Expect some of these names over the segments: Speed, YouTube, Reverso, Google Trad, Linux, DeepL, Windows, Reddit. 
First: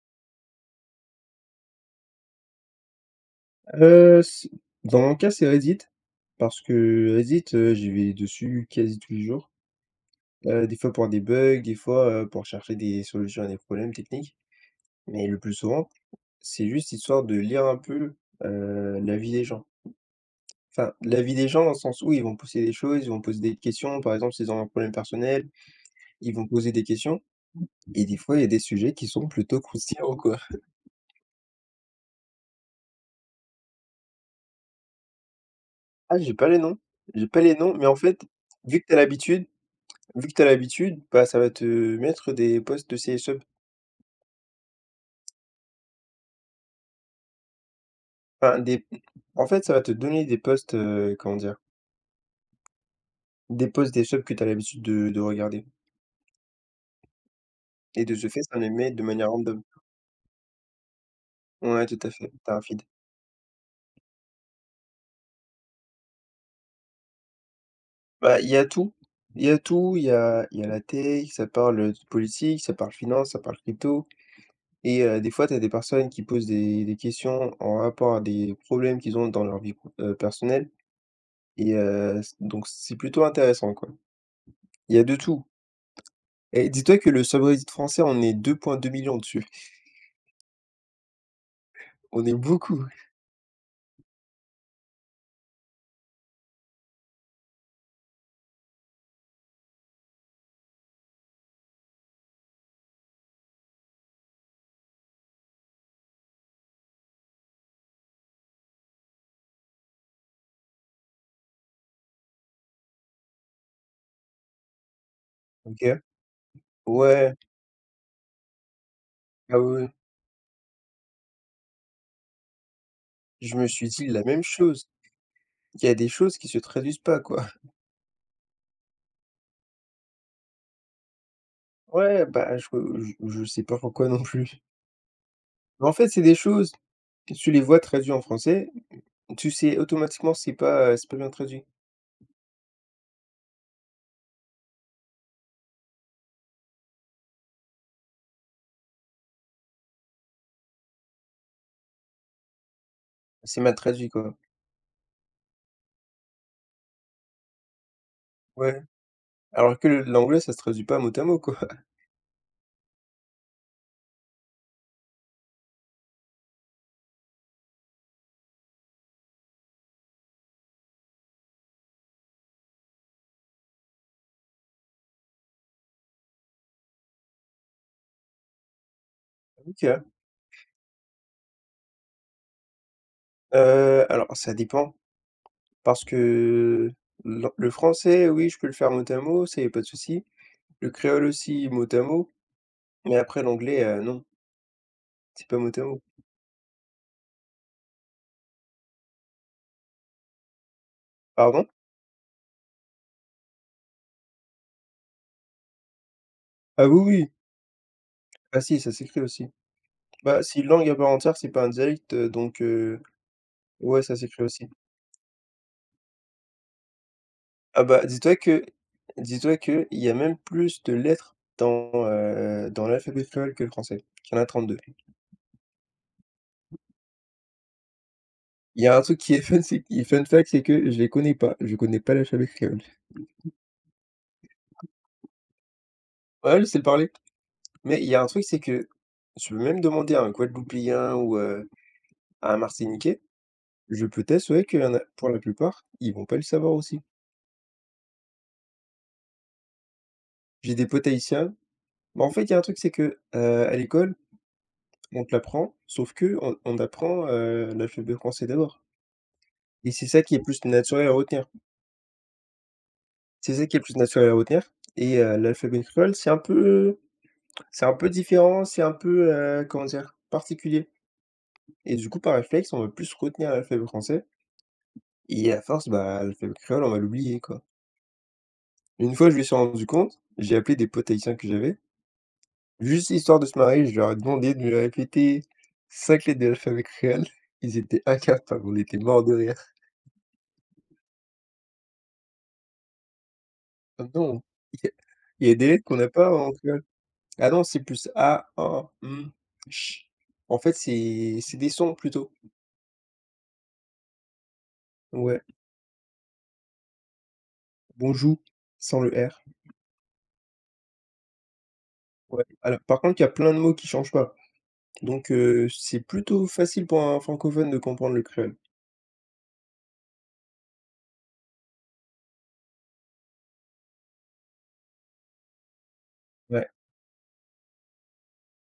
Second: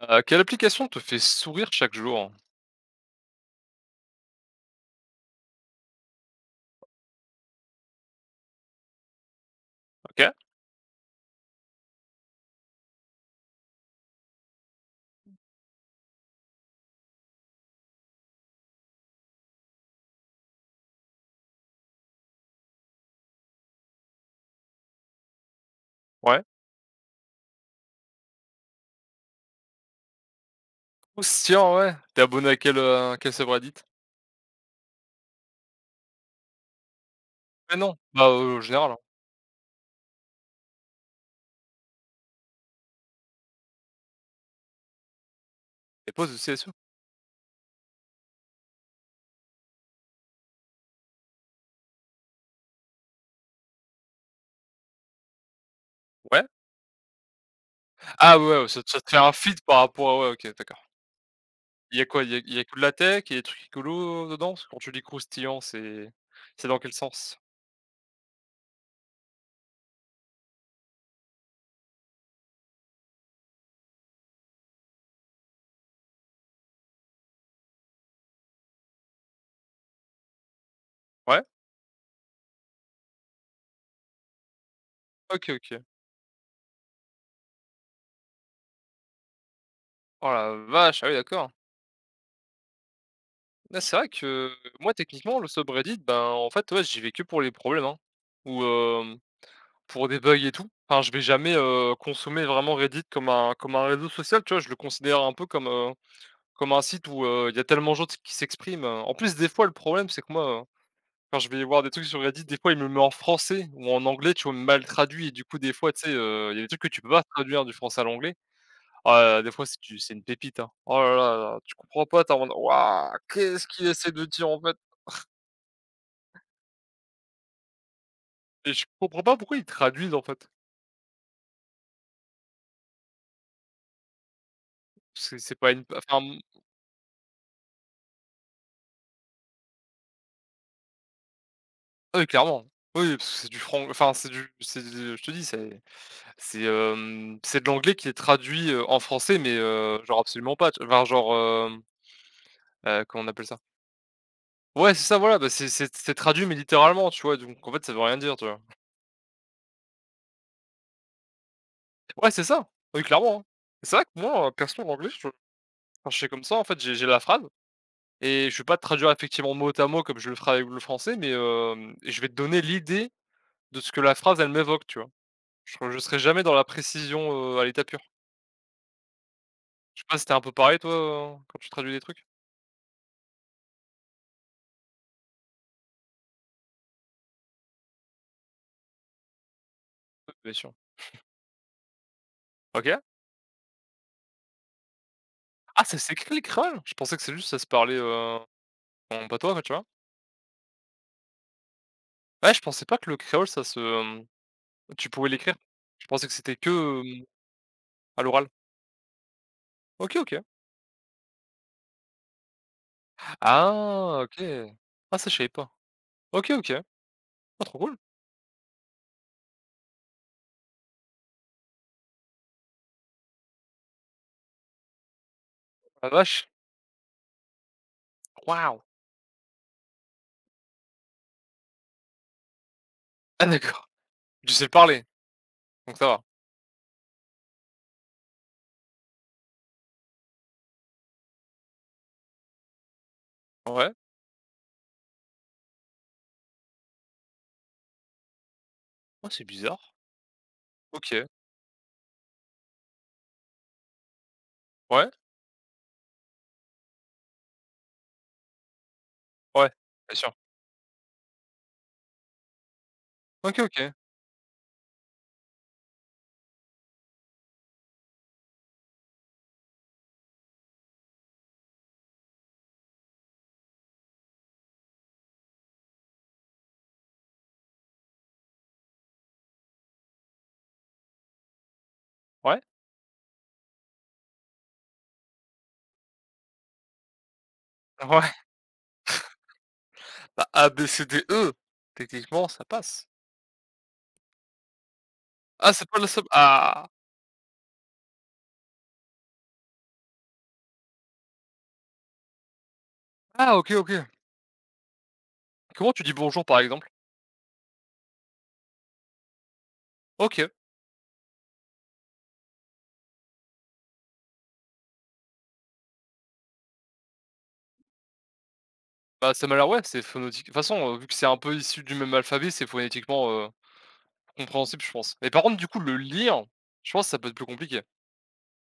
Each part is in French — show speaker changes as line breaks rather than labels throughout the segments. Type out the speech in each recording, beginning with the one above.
Quelle application te fait sourire chaque jour?
S Dans mon cas, c'est Reddit, parce que Reddit, j'y vais dessus quasi tous les jours.
OK,
Des fois pour des bugs, des fois, pour chercher des solutions à des problèmes techniques, mais le plus souvent, c'est juste histoire de lire un peu, la vie des gens. Enfin, la vie des gens dans le sens où ils vont poster des choses, ils vont poser des questions, par exemple, s'ils ont un problème personnel, ils
ouais.
vont poser des questions et des fois, il y a des sujets qui sont plutôt croustillants, quoi.
Croustillant, ouais. T'es abonné à quel subreddit?
Ah, j'ai pas les noms, j'ai pas les noms,
Ah
mais
non,
en fait,
bah, en
vu que
général,
t'as
hein.
l'habitude vu que tu as l'habitude, bah, ça va te mettre des postes de ces subs.
Les posts de CSO?
Enfin, en fait, ça va te donner des postes, comment dire? Des posts des subs que tu as l'habitude de regarder
Ouais.
et de ce
Ah,
fait,
ouais,
ça
ouais,
les
ça te
met
ça
de
te fait
manière
un feed
random.
par rapport à ouais, OK, d'accord.
Ouais,
Il
tout
y a
à
quoi? Il
fait,
y a il
t'as
y
un
a que de
feed.
la tech? Il y a des trucs écolos dedans? Parce que quand tu dis croustillant, c'est dans quel sens?
Bah, il y a tout, il y a tout, il y a la tech, ça parle, de politique, ça parle finance, ça parle crypto et des fois, tu as des personnes qui posent des questions en rapport à des problèmes qu'ils ont dans leur vie, personnelle
Ouais?
et c donc c'est plutôt intéressant, quoi. Il y a de tout.
OK, OK.
Et dis-toi que le subreddit français, on est 2,2 millions dessus.
Oh la vache! Ah, oui, d'accord.
On est beaucoup.
Ah, c'est vrai que moi, techniquement, le subreddit, ben, en fait, ouais, j'y vais que pour les problèmes, hein, ou, hem pour des bugs et tout. Enfin, je vais jamais, consommer vraiment Reddit comme un réseau social, tu vois? Je le considère un peu comme un site où, il y a tellement de gens qui s'expriment. En plus, des fois, le problème, c'est que moi, quand je vais voir des trucs sur Reddit, des fois, il me le met en français ou en anglais, tu vois? Mal traduit et du coup, des fois,
OK.
tu sais, il y a des trucs que tu peux pas
Ouais.
traduire du français à l'anglais. Ah, là là, des
Ah
fois, c'est
oui, oui.
tu c'est une pépite, hein. Oh là là là, tu comprends pas, t'as, en mode: «Waouh,
Je
qu'est-ce
me
qu'il
suis dit
essaie
la
de
même
dire, en fait?»
chose. Il y a des choses qui se traduisent pas, quoi.
Et je comprends pas pourquoi il traduisent, en fait.
Ouais, bah, je sais pas pourquoi non plus.
C'est pas une,
Mais en fait,
enfin.
c'est des choses que tu les vois traduits en français, tu sais automatiquement c'est pas bien traduit.
Ah, oui, clairement. Oui, oui, parce que c'est du je te dis, c'est de l'anglais qui est traduit, en français, mais, genre absolument pas, tu, enfin genre, comment on appelle ça?
C'est mal traduit, quoi.
Ouais, c'est ça, voilà, bah, c'est traduit, mais littéralement, tu vois? Donc en fait, ça veut rien dire, tu vois?
Ouais. Alors que l'anglais, ça se traduit pas mot à mot, quoi.
Ouais, c'est ça. Oui, clairement, hein. C'est vrai que moi, perso, l'anglais, je quand je fais comme ça, en fait, j'ai la phrase et je vais pas te traduire effectivement mot à mot comme je le ferais avec le français, mais, je vais te donner l'idée de ce que la phrase, elle m'évoque, tu vois? Je serai jamais dans la précision, à l'état pur. Je
OK.
sais pas si un peu pareil toi, quand tu traduis des trucs?
Alors ça dépend parce que l'an le français, oui, je peux le faire mot à mot, ça, y a pas de souci.
Oui, bien sûr.
Le créole aussi, mot à mot,
OK.
mais après l'anglais, non, c'est pas mot à
Ah, ça
mot.
s'écrit le créole? Je pensais que c'est juste ça se parlait, en patois, quoi, tu vois?
Pardon?
Ouais, je pensais pas que le créole tu pouvais l'écrire. Je pensais que c'était
Ah oui,
que,
oui,
à l'oral.
ah si, ça s'écrit aussi.
OK, OK.
Bah, c'est une langue à part entière, c'est pas un dialecte, donc ouais, ça
Ah, OK.
s'écrit aussi.
Ah, ça je savais pas. OK, OK. Ah, trop
Ah
cool.
bah, dis-toi que il y a même plus de lettres dans, dans l'alphabet créole que le français. Il y en a 32.
La vache. Waouh!
Il y a un truc qui est fun, fact, c'est que je connais pas l'alphabet créole.
Ah, d'accord. Tu sais le parler, donc ça va.
Ouais, je sais le parler, mais il y a un truc, c'est que tu peux même demander à un Guadeloupéen ou à un Martiniquais.
Ouais.
Je peux t'assurer qu'il y en a pour la plupart, ils vont pas le savoir aussi.
Ah, c'est bizarre.
J'ai des potes
OK.
haïtiens, mais en fait, il y a un truc, c'est que, à l'école,
Ouais,
on te l'apprend, sauf que on apprend, l'alphabet français d'abord
ouais,
et c'est
bien
ça
sûr.
qui est plus naturel à retenir. C'est
OK,
ça qui est
OK.
plus naturel à retenir et l'alphabet créole, c'est un peu différent, c'est un peu, comment dire? Particulier. Et du coup, par réflexe, on va plus retenir l'alphabet français et à force, bah, l'alphabet créole, on va l'oublier, quoi. Une fois, je me suis rendu compte, j'ai appelé des potes haïtiens que j'avais.
Ouais,
Juste histoire de se marier, je leur ai demandé de me répéter 5 lettres de l'alphabet créole. Ils étaient
ouais.
incapables, on était morts de rire.
Bah, A, B, C, D, E, techniquement ça passe.
Ah non, il y a il y a des
Ah,
lettres
c'est
qu'on
pas la
n'a
seule,
pas en créole.
ah!
Ah non, c'est plus A, A, M, CH. En fait, c'est des sons plutôt.
Ah, OK, OK.
Ouais.
Comment tu dis «bonjour», par exemple?
Bonjour, sans le R.
OK,
Ouais. Alors, par contre, il y a plein de mots qui changent pas. Donc, c'est plutôt facile pour un francophone de comprendre le créole.
bah, ça m'a l'air, ouais, c'est phonétique. De toute façon, vu que c'est un peu issu du même alphabet, c'est phonétiquement, compréhensible, je pense. Mais par contre, du coup, le lire,
Ouais.
je pense que ça peut être plus compliqué.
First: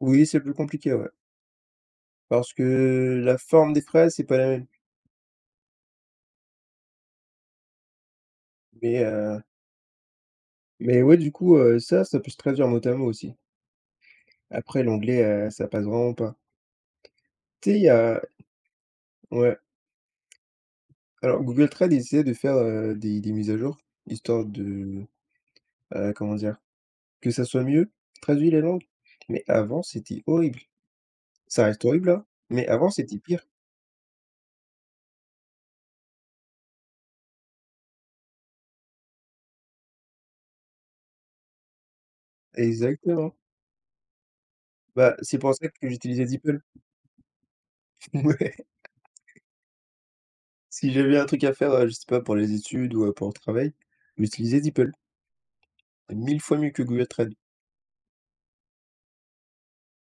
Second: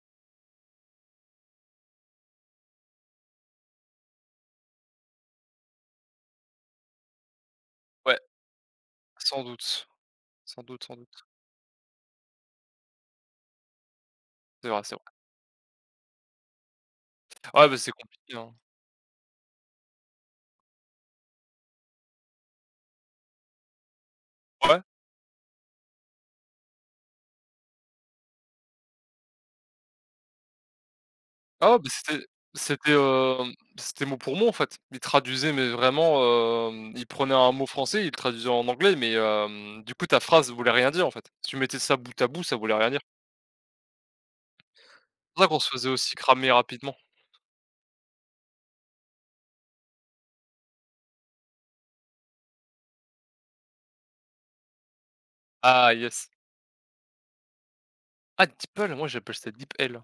Oui, c'est plus compliqué, ouais. Parce que la forme des phrases, c'est pas la même.
Ouais,
Mais
sans
heu
doute, sans doute, sans
Mais ouais,
doute.
du coup, ça, ça peut se traduire mot à mot aussi.
C'est vrai,
Après
c'est vrai.
l'anglais, ça passe vraiment pas.
Ouais,
Tu
bah,
sais, il y
c'est
a
compliqué, hein.
ouais. Alors Google Trad essayait de faire, des mises à jour, histoire
Ouais.
de, comment dire? Que ça soit mieux traduit les langues, mais avant c'était horrible. Ça
Ah, ouais,
reste
bah,
horrible,
c'était
hein, mais avant
c'était,
c'était pire.
hem, c'était mot pour mot, en fait. Il traduisait, mais vraiment, il prenait un mot français, il le traduisait en anglais, mais, du coup, ta phrase voulait rien dire, en fait. Si tu mettais ça bout à bout, ça voulait rien dire.
Exactement. Bah,
C'est
c'est
pour ça
pour
qu'on se
ça que
faisait aussi
j'utilisais
cramer
DeepL.
rapidement.
Ouais. Si j'avais un truc à faire, je sais pas pour les études ou, pour le travail, j'utilisais DeepL.
Ah,
C'est
yes.
1000 fois mieux que Google Trad.
Ah, DeepL, moi j'appelle ça DeepL.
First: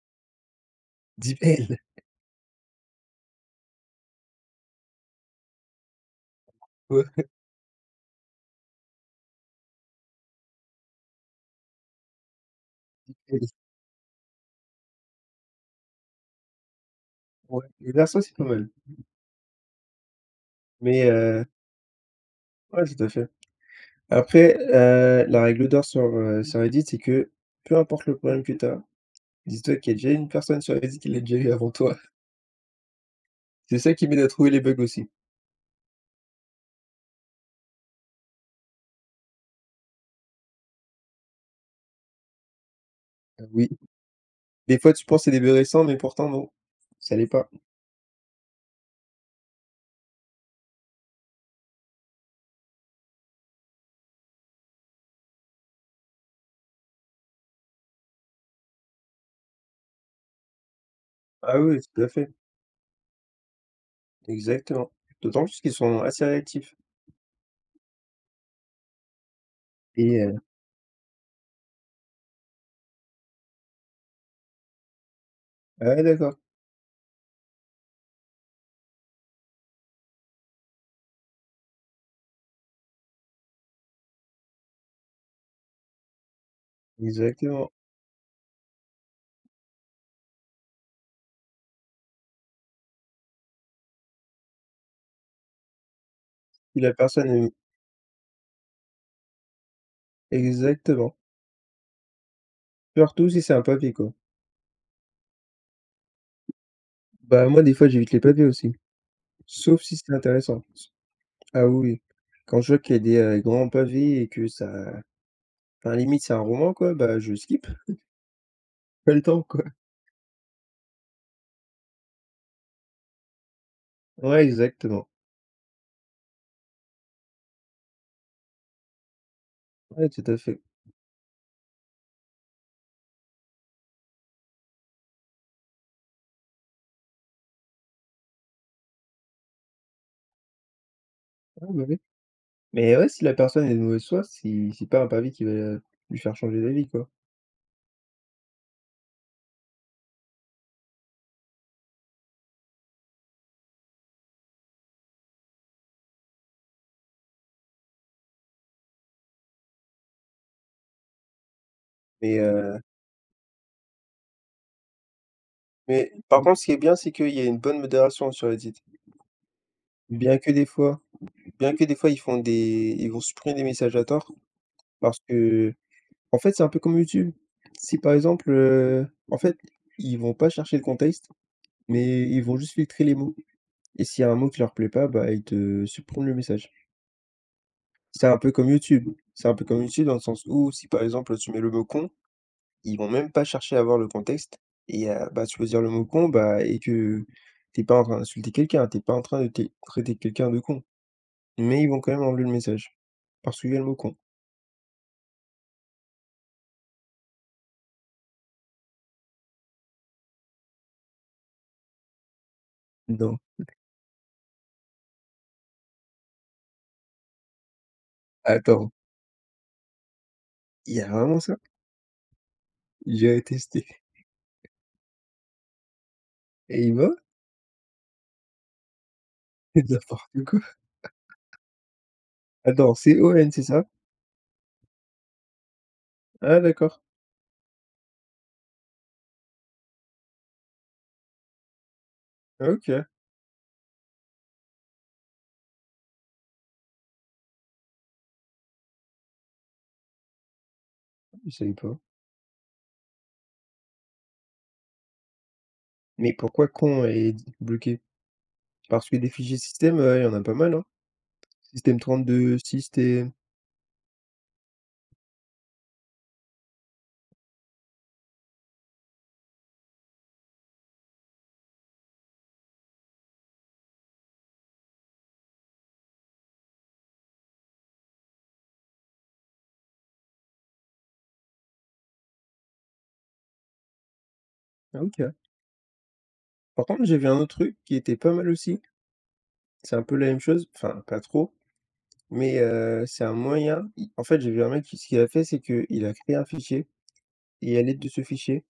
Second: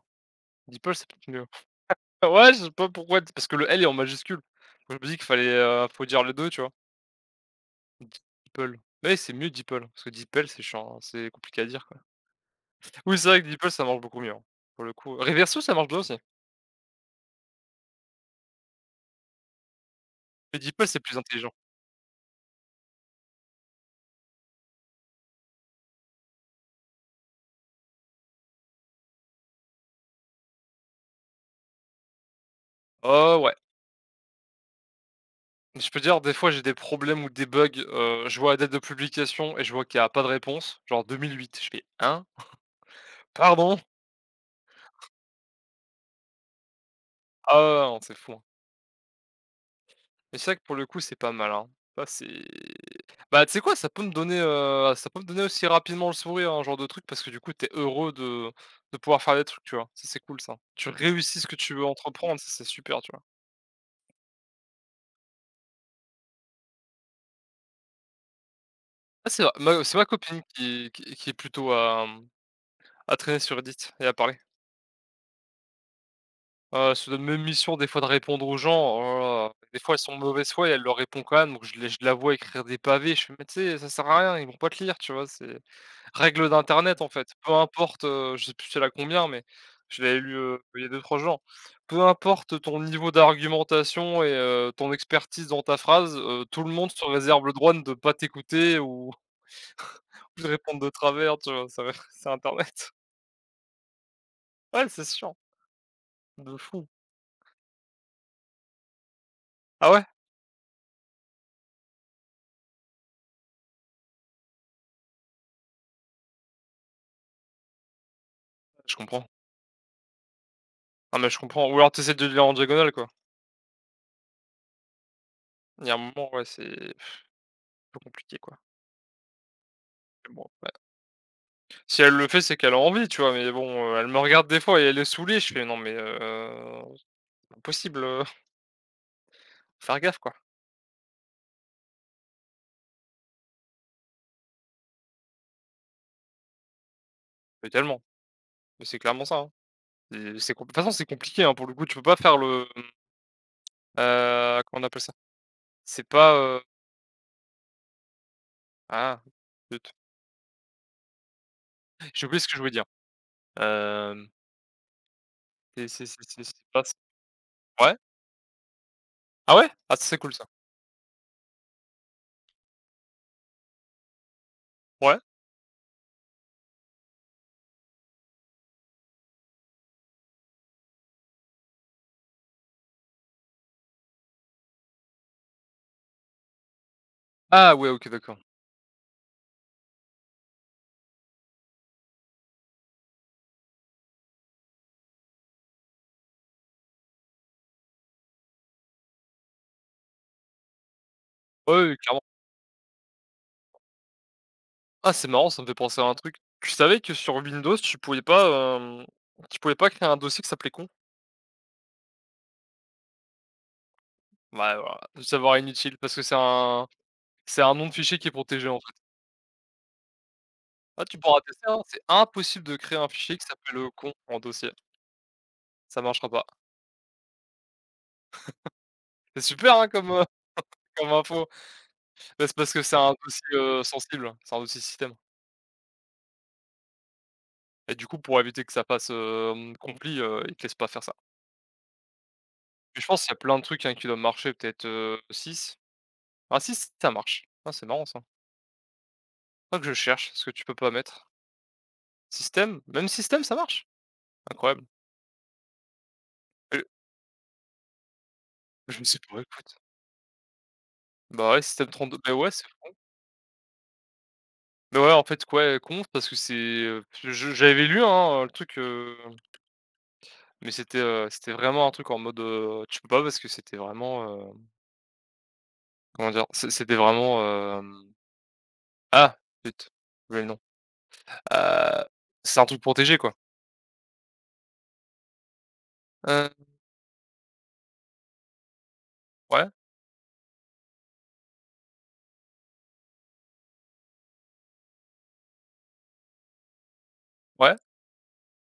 DeepL c'est peut-être mieux.
DeepL.
Ouais, je sais pas pourquoi, parce que le L est en majuscule. Je me dis qu'il fallait, faut dire les 2, tu vois?
Ouais.
DeepL. Mais c'est mieux DeepL, parce que DeepL c'est chiant, hein, c'est compliqué à dire, quoi. Oui, c'est vrai que DeepL ça marche beaucoup mieux, hein, pour le coup. Reverso ça marche bien aussi,
Ouais. Et verso, c'est pas mal.
mais DeepL c'est
Mais
plus intelligent.
ouais, tout à fait. Après, la règle d'or sur Reddit, c'est que peu importe le problème que tu as, dis-toi qu'il y a déjà une personne sur Reddit qui l'a déjà eu avant toi.
Oh, ouais,
C'est ça qui m'aide à trouver les bugs aussi.
je peux dire des fois j'ai des problèmes ou des bugs, je vois la date de publication et je vois qu'il y a pas de réponse, genre 2008. Je fais: un.
Ah oui,
Pardon?»
des fois, tu penses que c'est des bugs récents, mais pourtant non, ça l'est pas.
Ah, ouais, non, c'est fou, hein. Mais c'est vrai que pour le coup, c'est pas mal, hein. Ça, c'est, bah, tu sais quoi? Ça peut me donner aussi rapidement le sourire, un genre de truc, parce que du coup, t'es heureux de pouvoir faire des trucs, tu vois? Ça, c'est cool, ça. Tu réussis ce que
Ah
tu
oui,
veux
tout à fait,
entreprendre, ça, c'est super, tu vois?
exactement. D'autant plus qu'ils sont assez réactifs
Ah, c'est vrai, ma c'est ma
et
copine qui est plutôt à traîner sur Reddit et à parler.
ah ouais, d'accord,
Se donne même mission des fois de répondre aux gens, oh là là, des fois elles sont de mauvaise foi et elle leur répond quand même, donc je la vois écrire des pavés, je fais: «Mais tu sais, ça sert à rien, ils vont pas te lire», tu vois? C'est règle d'internet en fait, peu
exactement.
importe, je sais plus celle à combien, mais je l'avais lu, il y a deux trois jours. Peu importe ton niveau d'argumentation et ton expertise dans ta phrase, tout le
Si
monde
la
se
personne
réserve le
est
droit de ne pas t'écouter ou de répondre de
Exactement,
travers, tu vois? Ça c'est internet.
surtout si c'est un papier, quoi.
Ouais, c'est sûr, de fou.
Bah, moi, des fois, j'évite les papiers aussi, sauf
Ah,
si
ouais?
c'est intéressant. Ah oui, oui. Quand je vois qu'il y a des, grands pavés et que ça enfin limite c'est un roman quoi, bah, je skip,
Je
pas le
comprends.
temps quoi.
Ah, mais je comprends, ou alors t'essaies de le lire en diagonale, quoi.
Ouais exactement,
Il y a un moment, ouais, c'est plus compliqué, quoi.
ouais tout
Mais
à
bon,
fait.
ouais. Si elle le fait, c'est qu'elle a envie, tu vois? Mais bon, elle me regarde des fois et elle est saoulée, je fais: «Non mais, impossible, faire gaffe, quoi».
Ouais, bah, oui. Mais ouais, si la personne est de mauvaise foi, c'est pas un pavé qui va lui faire changer d'avis quoi.
Totalement, mais c'est clairement ça, hein. C'est com De toute façon, c'est compliqué, hein, pour le coup, tu peux pas faire le, mmh, comment on appelle ça? C'est pas, ah, zut, j'ai
Mais,
oublié ce que je voulais
heu,
dire. Hem,
mais par
c'est
contre, ce qui est
pas,
bien, c'est qu'il y a une bonne
ouais?
modération sur Reddit.
Ah, ouais? Ah, ça, c'est cool,
Bien
ça.
que des fois bien que des fois ils vont supprimer des messages à tort
Ouais?
parce que en fait, c'est un peu comme YouTube. Si par exemple, en fait, ils vont pas chercher le contexte, mais ils vont juste filtrer les mots. Et s'il y a un mot qui leur plaît pas, bah, ils te suppriment le message.
Ah, ouais, OK,
C'est un
d'accord.
peu comme YouTube. C'est un peu comme YouTube dans le sens où si, par exemple, tu mets le mot «con», ils vont même pas chercher à voir le contexte et bah, tu peux dire le mot «con», bah, et que t'es pas en train d'insulter quelqu'un, t'es pas en train de té traiter quelqu'un de con.
Ouais,
Mais ils
ouais,
vont quand
clairement.
même enlever le message parce qu'il y a le mot «con».
Ah, c'est marrant, ça me fait penser à un truc. Tu savais que sur Windows, tu pouvais pas créer un dossier qui s'appelait «con»?
Non,
Bah, voilà, le savoir inutile parce que c'est un nom de fichier qui est protégé, en fait.
attends, il y
Ah,
a
tu
vraiment
pourras
ça?
tester, hein, c'est impossible de créer un fichier
J'ai
qui s'appelle,
testé
«con» en dossier, ça marchera pas.
et il va
C'est super, hein, comme,
n'importe quoi.
comme info. Bah, c'est parce que
Attends,
c'est un
c'est o
dossier,
n c'est ça?
sensible, c'est un dossier système
Ah d'accord,
et du coup, pour éviter que ça passe, ils te laissent pas faire ça. Mais
OK,
je pense il y a plein de trucs, hein, qui doivent marcher peut-être, 6. Ah, six ça marche. Ah, c'est marrant, ça. Faudrait que je cherche ce que tu peux pas mettre.
je savais pas.
Système? Même système, ça marche? Incroyable.
Mais pourquoi
Et
«con» est bloqué?
je
Parce que
sais
des
pas,
fichiers
écoute.
système, il y en a pas mal, hein.
Bah, ouais, système
Système
32, bah, ouais,
deux
c'est,
système.
mais ouais, en fait, ouais, conf parce que c'est, je j'avais lu, hein, le truc, mais c'était, c'était vraiment un truc en mode, tu peux pas parce que c'était vraiment, comment dire? C'était vraiment, hem, ah, zut, j'ai oublié le nom. Heu, c'est un truc protégé, quoi.
Ah OK.
Heu,
Par contre, j'ai vu un autre truc qui était pas mal aussi.
ouais,
C'est un peu la même chose, enfin pas trop, mais c'est un moyen i en fait, j'ai vu un mec qui ce qu'il a fait, c'est qu'il a créé un fichier
ouais,
et à l'aide de ce fichier.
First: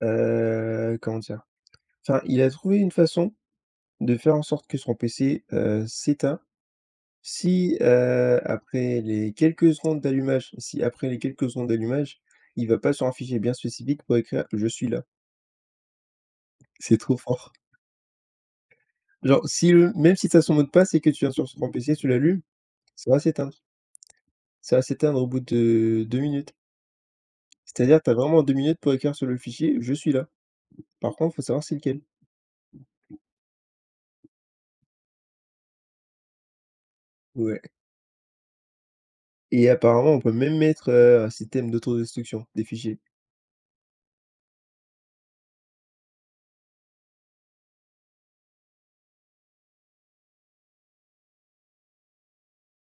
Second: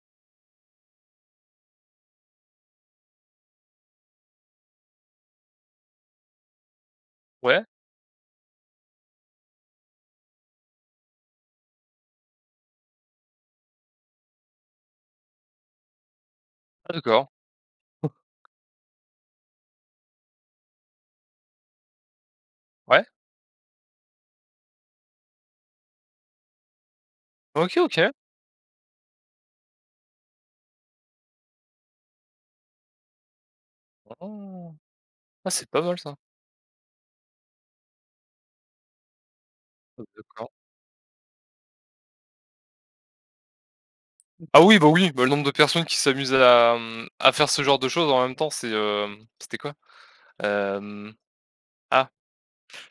Comment dire? Enfin, il a trouvé une façon de faire en sorte que son PC, s'éteint
ouais,
si, après les quelques secondes d'allumage si après les quelques secondes d'allumage, il va pas sur un fichier bien spécifique pour écrire: «Je suis là».
ah,
C'est trop
d'accord.
fort. Genre, si le même si tu as son mot de passe et que tu viens sur ton PC, tu l'allumes,
Ouais,
ça va s'éteindre. Ça va s'éteindre au bout de 2 minutes.
OK,
C'est-à-dire, tu
OK.
as vraiment 2 minutes pour écrire sur le fichier: «Je suis là». Par contre, faut savoir c'est lequel.
Oh! Ah, c'est pas mal, ça.
Ouais et
Ah,
apparemment, on peut
d'accord.
même mettre, un système d'autodestruction des fichiers.
Ah, oui, bah, oui, bah, le nombre de personnes qui s'amusent à faire ce genre de choses en même temps, c'est, c'était quoi? Hem, ah,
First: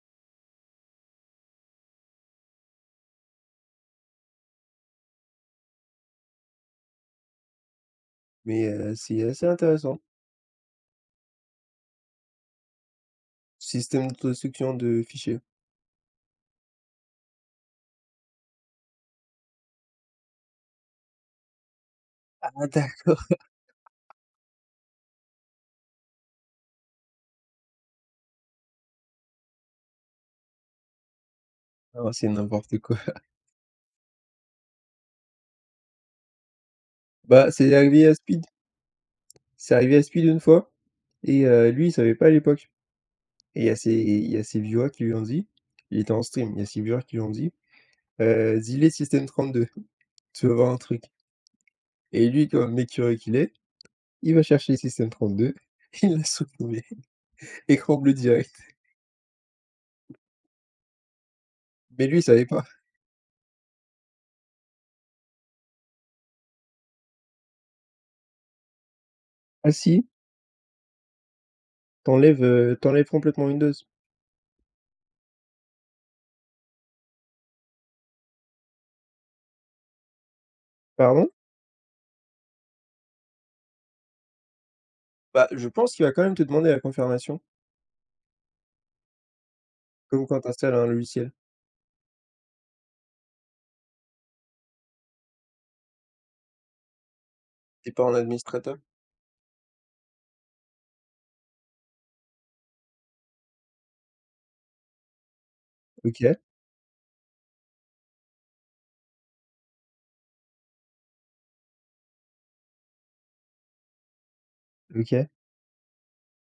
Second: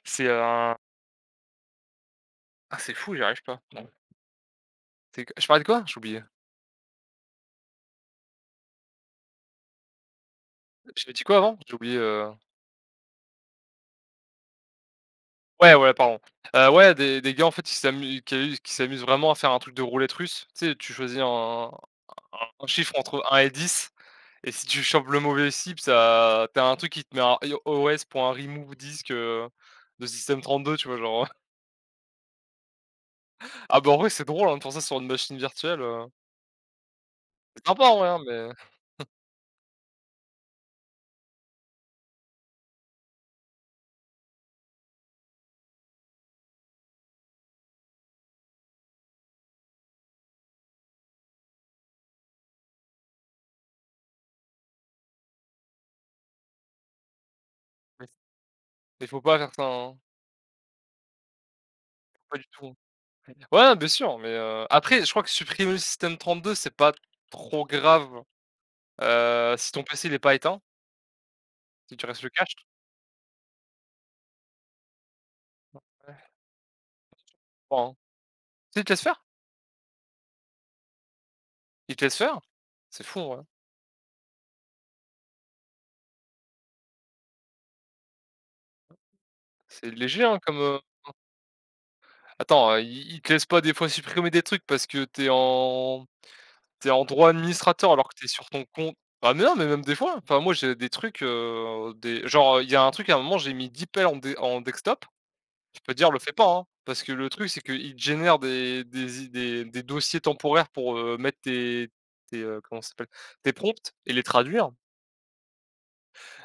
c'est un, ah, c'est fou, j'y arrive pas. Non. C'est, je parlais de quoi? J'ai oublié.
Mais c'est assez intéressant.
J'avais dit quoi avant? J'ai oublié,
Système d'autodestruction de fichiers.
ouais, ouais, pardon. Ouais, des gars, en fait, qui s'amusent, qui s'amusent vraiment à faire un truc de roulette russe. Tu sais, tu choisis un un
Ah
un chiffre entre
d'accord.
un et 10, et si tu chopes le mauvais cible, ça t'as un truc qui te met un iOS pour un remove disque, de système 32, tu vois? Genre.
Non, c'est n'importe quoi.
Ah, bah, en vrai, c'est drôle, hein, de faire ça sur une machine virtuelle,
Bah,
c'est
c'est
sympa en
arrivé
vrai,
à
hein,
Speed.
mais
C'est arrivé à Speed une fois et lui, il savait pas à l'époque et il y a ses viewers qui lui ont dit il était en stream, il y a ses viewers qui lui ont dit: dis-les système 32, tu vas voir un truc» et lui, comme mec curieux qu'il est, il va chercher système 32, il l'a supprimé. Écran
mais
bleu direct.
faut pas faire ça, hein,
Mais lui,
faut
il
pas du
savait pas.
tout, hein. Ouais, bien sûr, mais après, je crois que supprimer le système 32, c'est pas trop grave, si
Ah
ton PC
si,
il est pas éteint, si tu restes le cache,
t'enlèves enlèves, complètement Windows.
ouais, je crois, hein. Si, il te laisse faire,
Pardon?
il te laisse faire. C'est fou, en vrai.
Bah, je pense qu'il va quand même te demander la confirmation.
C'est léger,
Comme
hein,
quand tu
comme,
installes un logiciel?
attends, ils te laissent pas des fois supprimer des trucs parce que tu es en t'es en droit
Tu es
administrateur
pas
alors que
un
t'es sur ton
administrateur?
compte. Ah, mais non, mais même des fois, enfin moi j'ai des trucs, des genre, il y a un truc à un moment j'ai mis 10 pelles en de en desktop. Je peux te dire le fais
OK,
pas, hein, parce que le truc c'est qu'il te génère des i des dossiers temporaires pour, mettre tes, comment ça s'appelle? Tes prompts et les traduire.
OK.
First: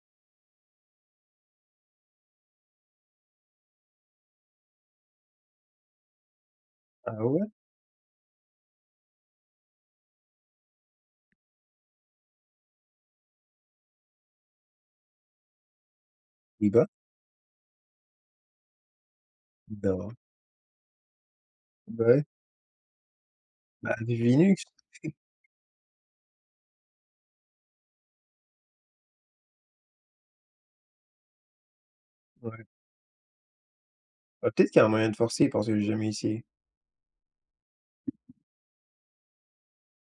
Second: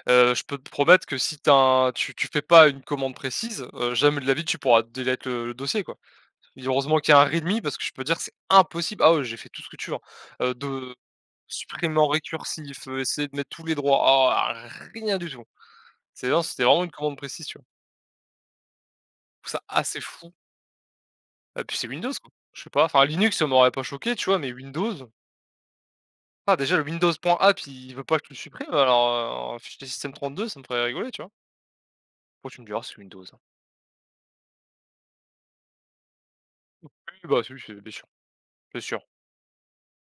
Je peux te promettre que si t'as un tu fais pas une commande précise, jamais de la vie tu pourras delete le dossier, quoi. Et heureusement qu'il y a
Ah
un
ouais?
readme parce que je peux te dire que c'est impossible. Ah, ouais, j'ai fait tout ce que tu veux, hein, de Supprimant récursif, essayer de mettre tous les droits, ah, rien du tout. C'est non, c'était
Et
vraiment
bah,
une commande précise, tu vois? Je trouve ça assez
d'accord.
fou, puis c'est
Bah
Windows,
ouais,
quoi. Je sais pas, enfin Linux ça m'aurait pas
bah
choqué,
avec
tu vois? Mais
Linux.
Windows, ah, déjà le Windows.app il veut pas que tu le supprimes alors, un fichier système32 ça me ferait rigoler, tu vois? Pourquoi tu me
Ouais.
diras, c'est Windows, hein.
Bah, peut-être qu'il y a un moyen de forcer parce que j'ai jamais essayé.
Oui, bah, si, c'est, bien sûr, bien sûr.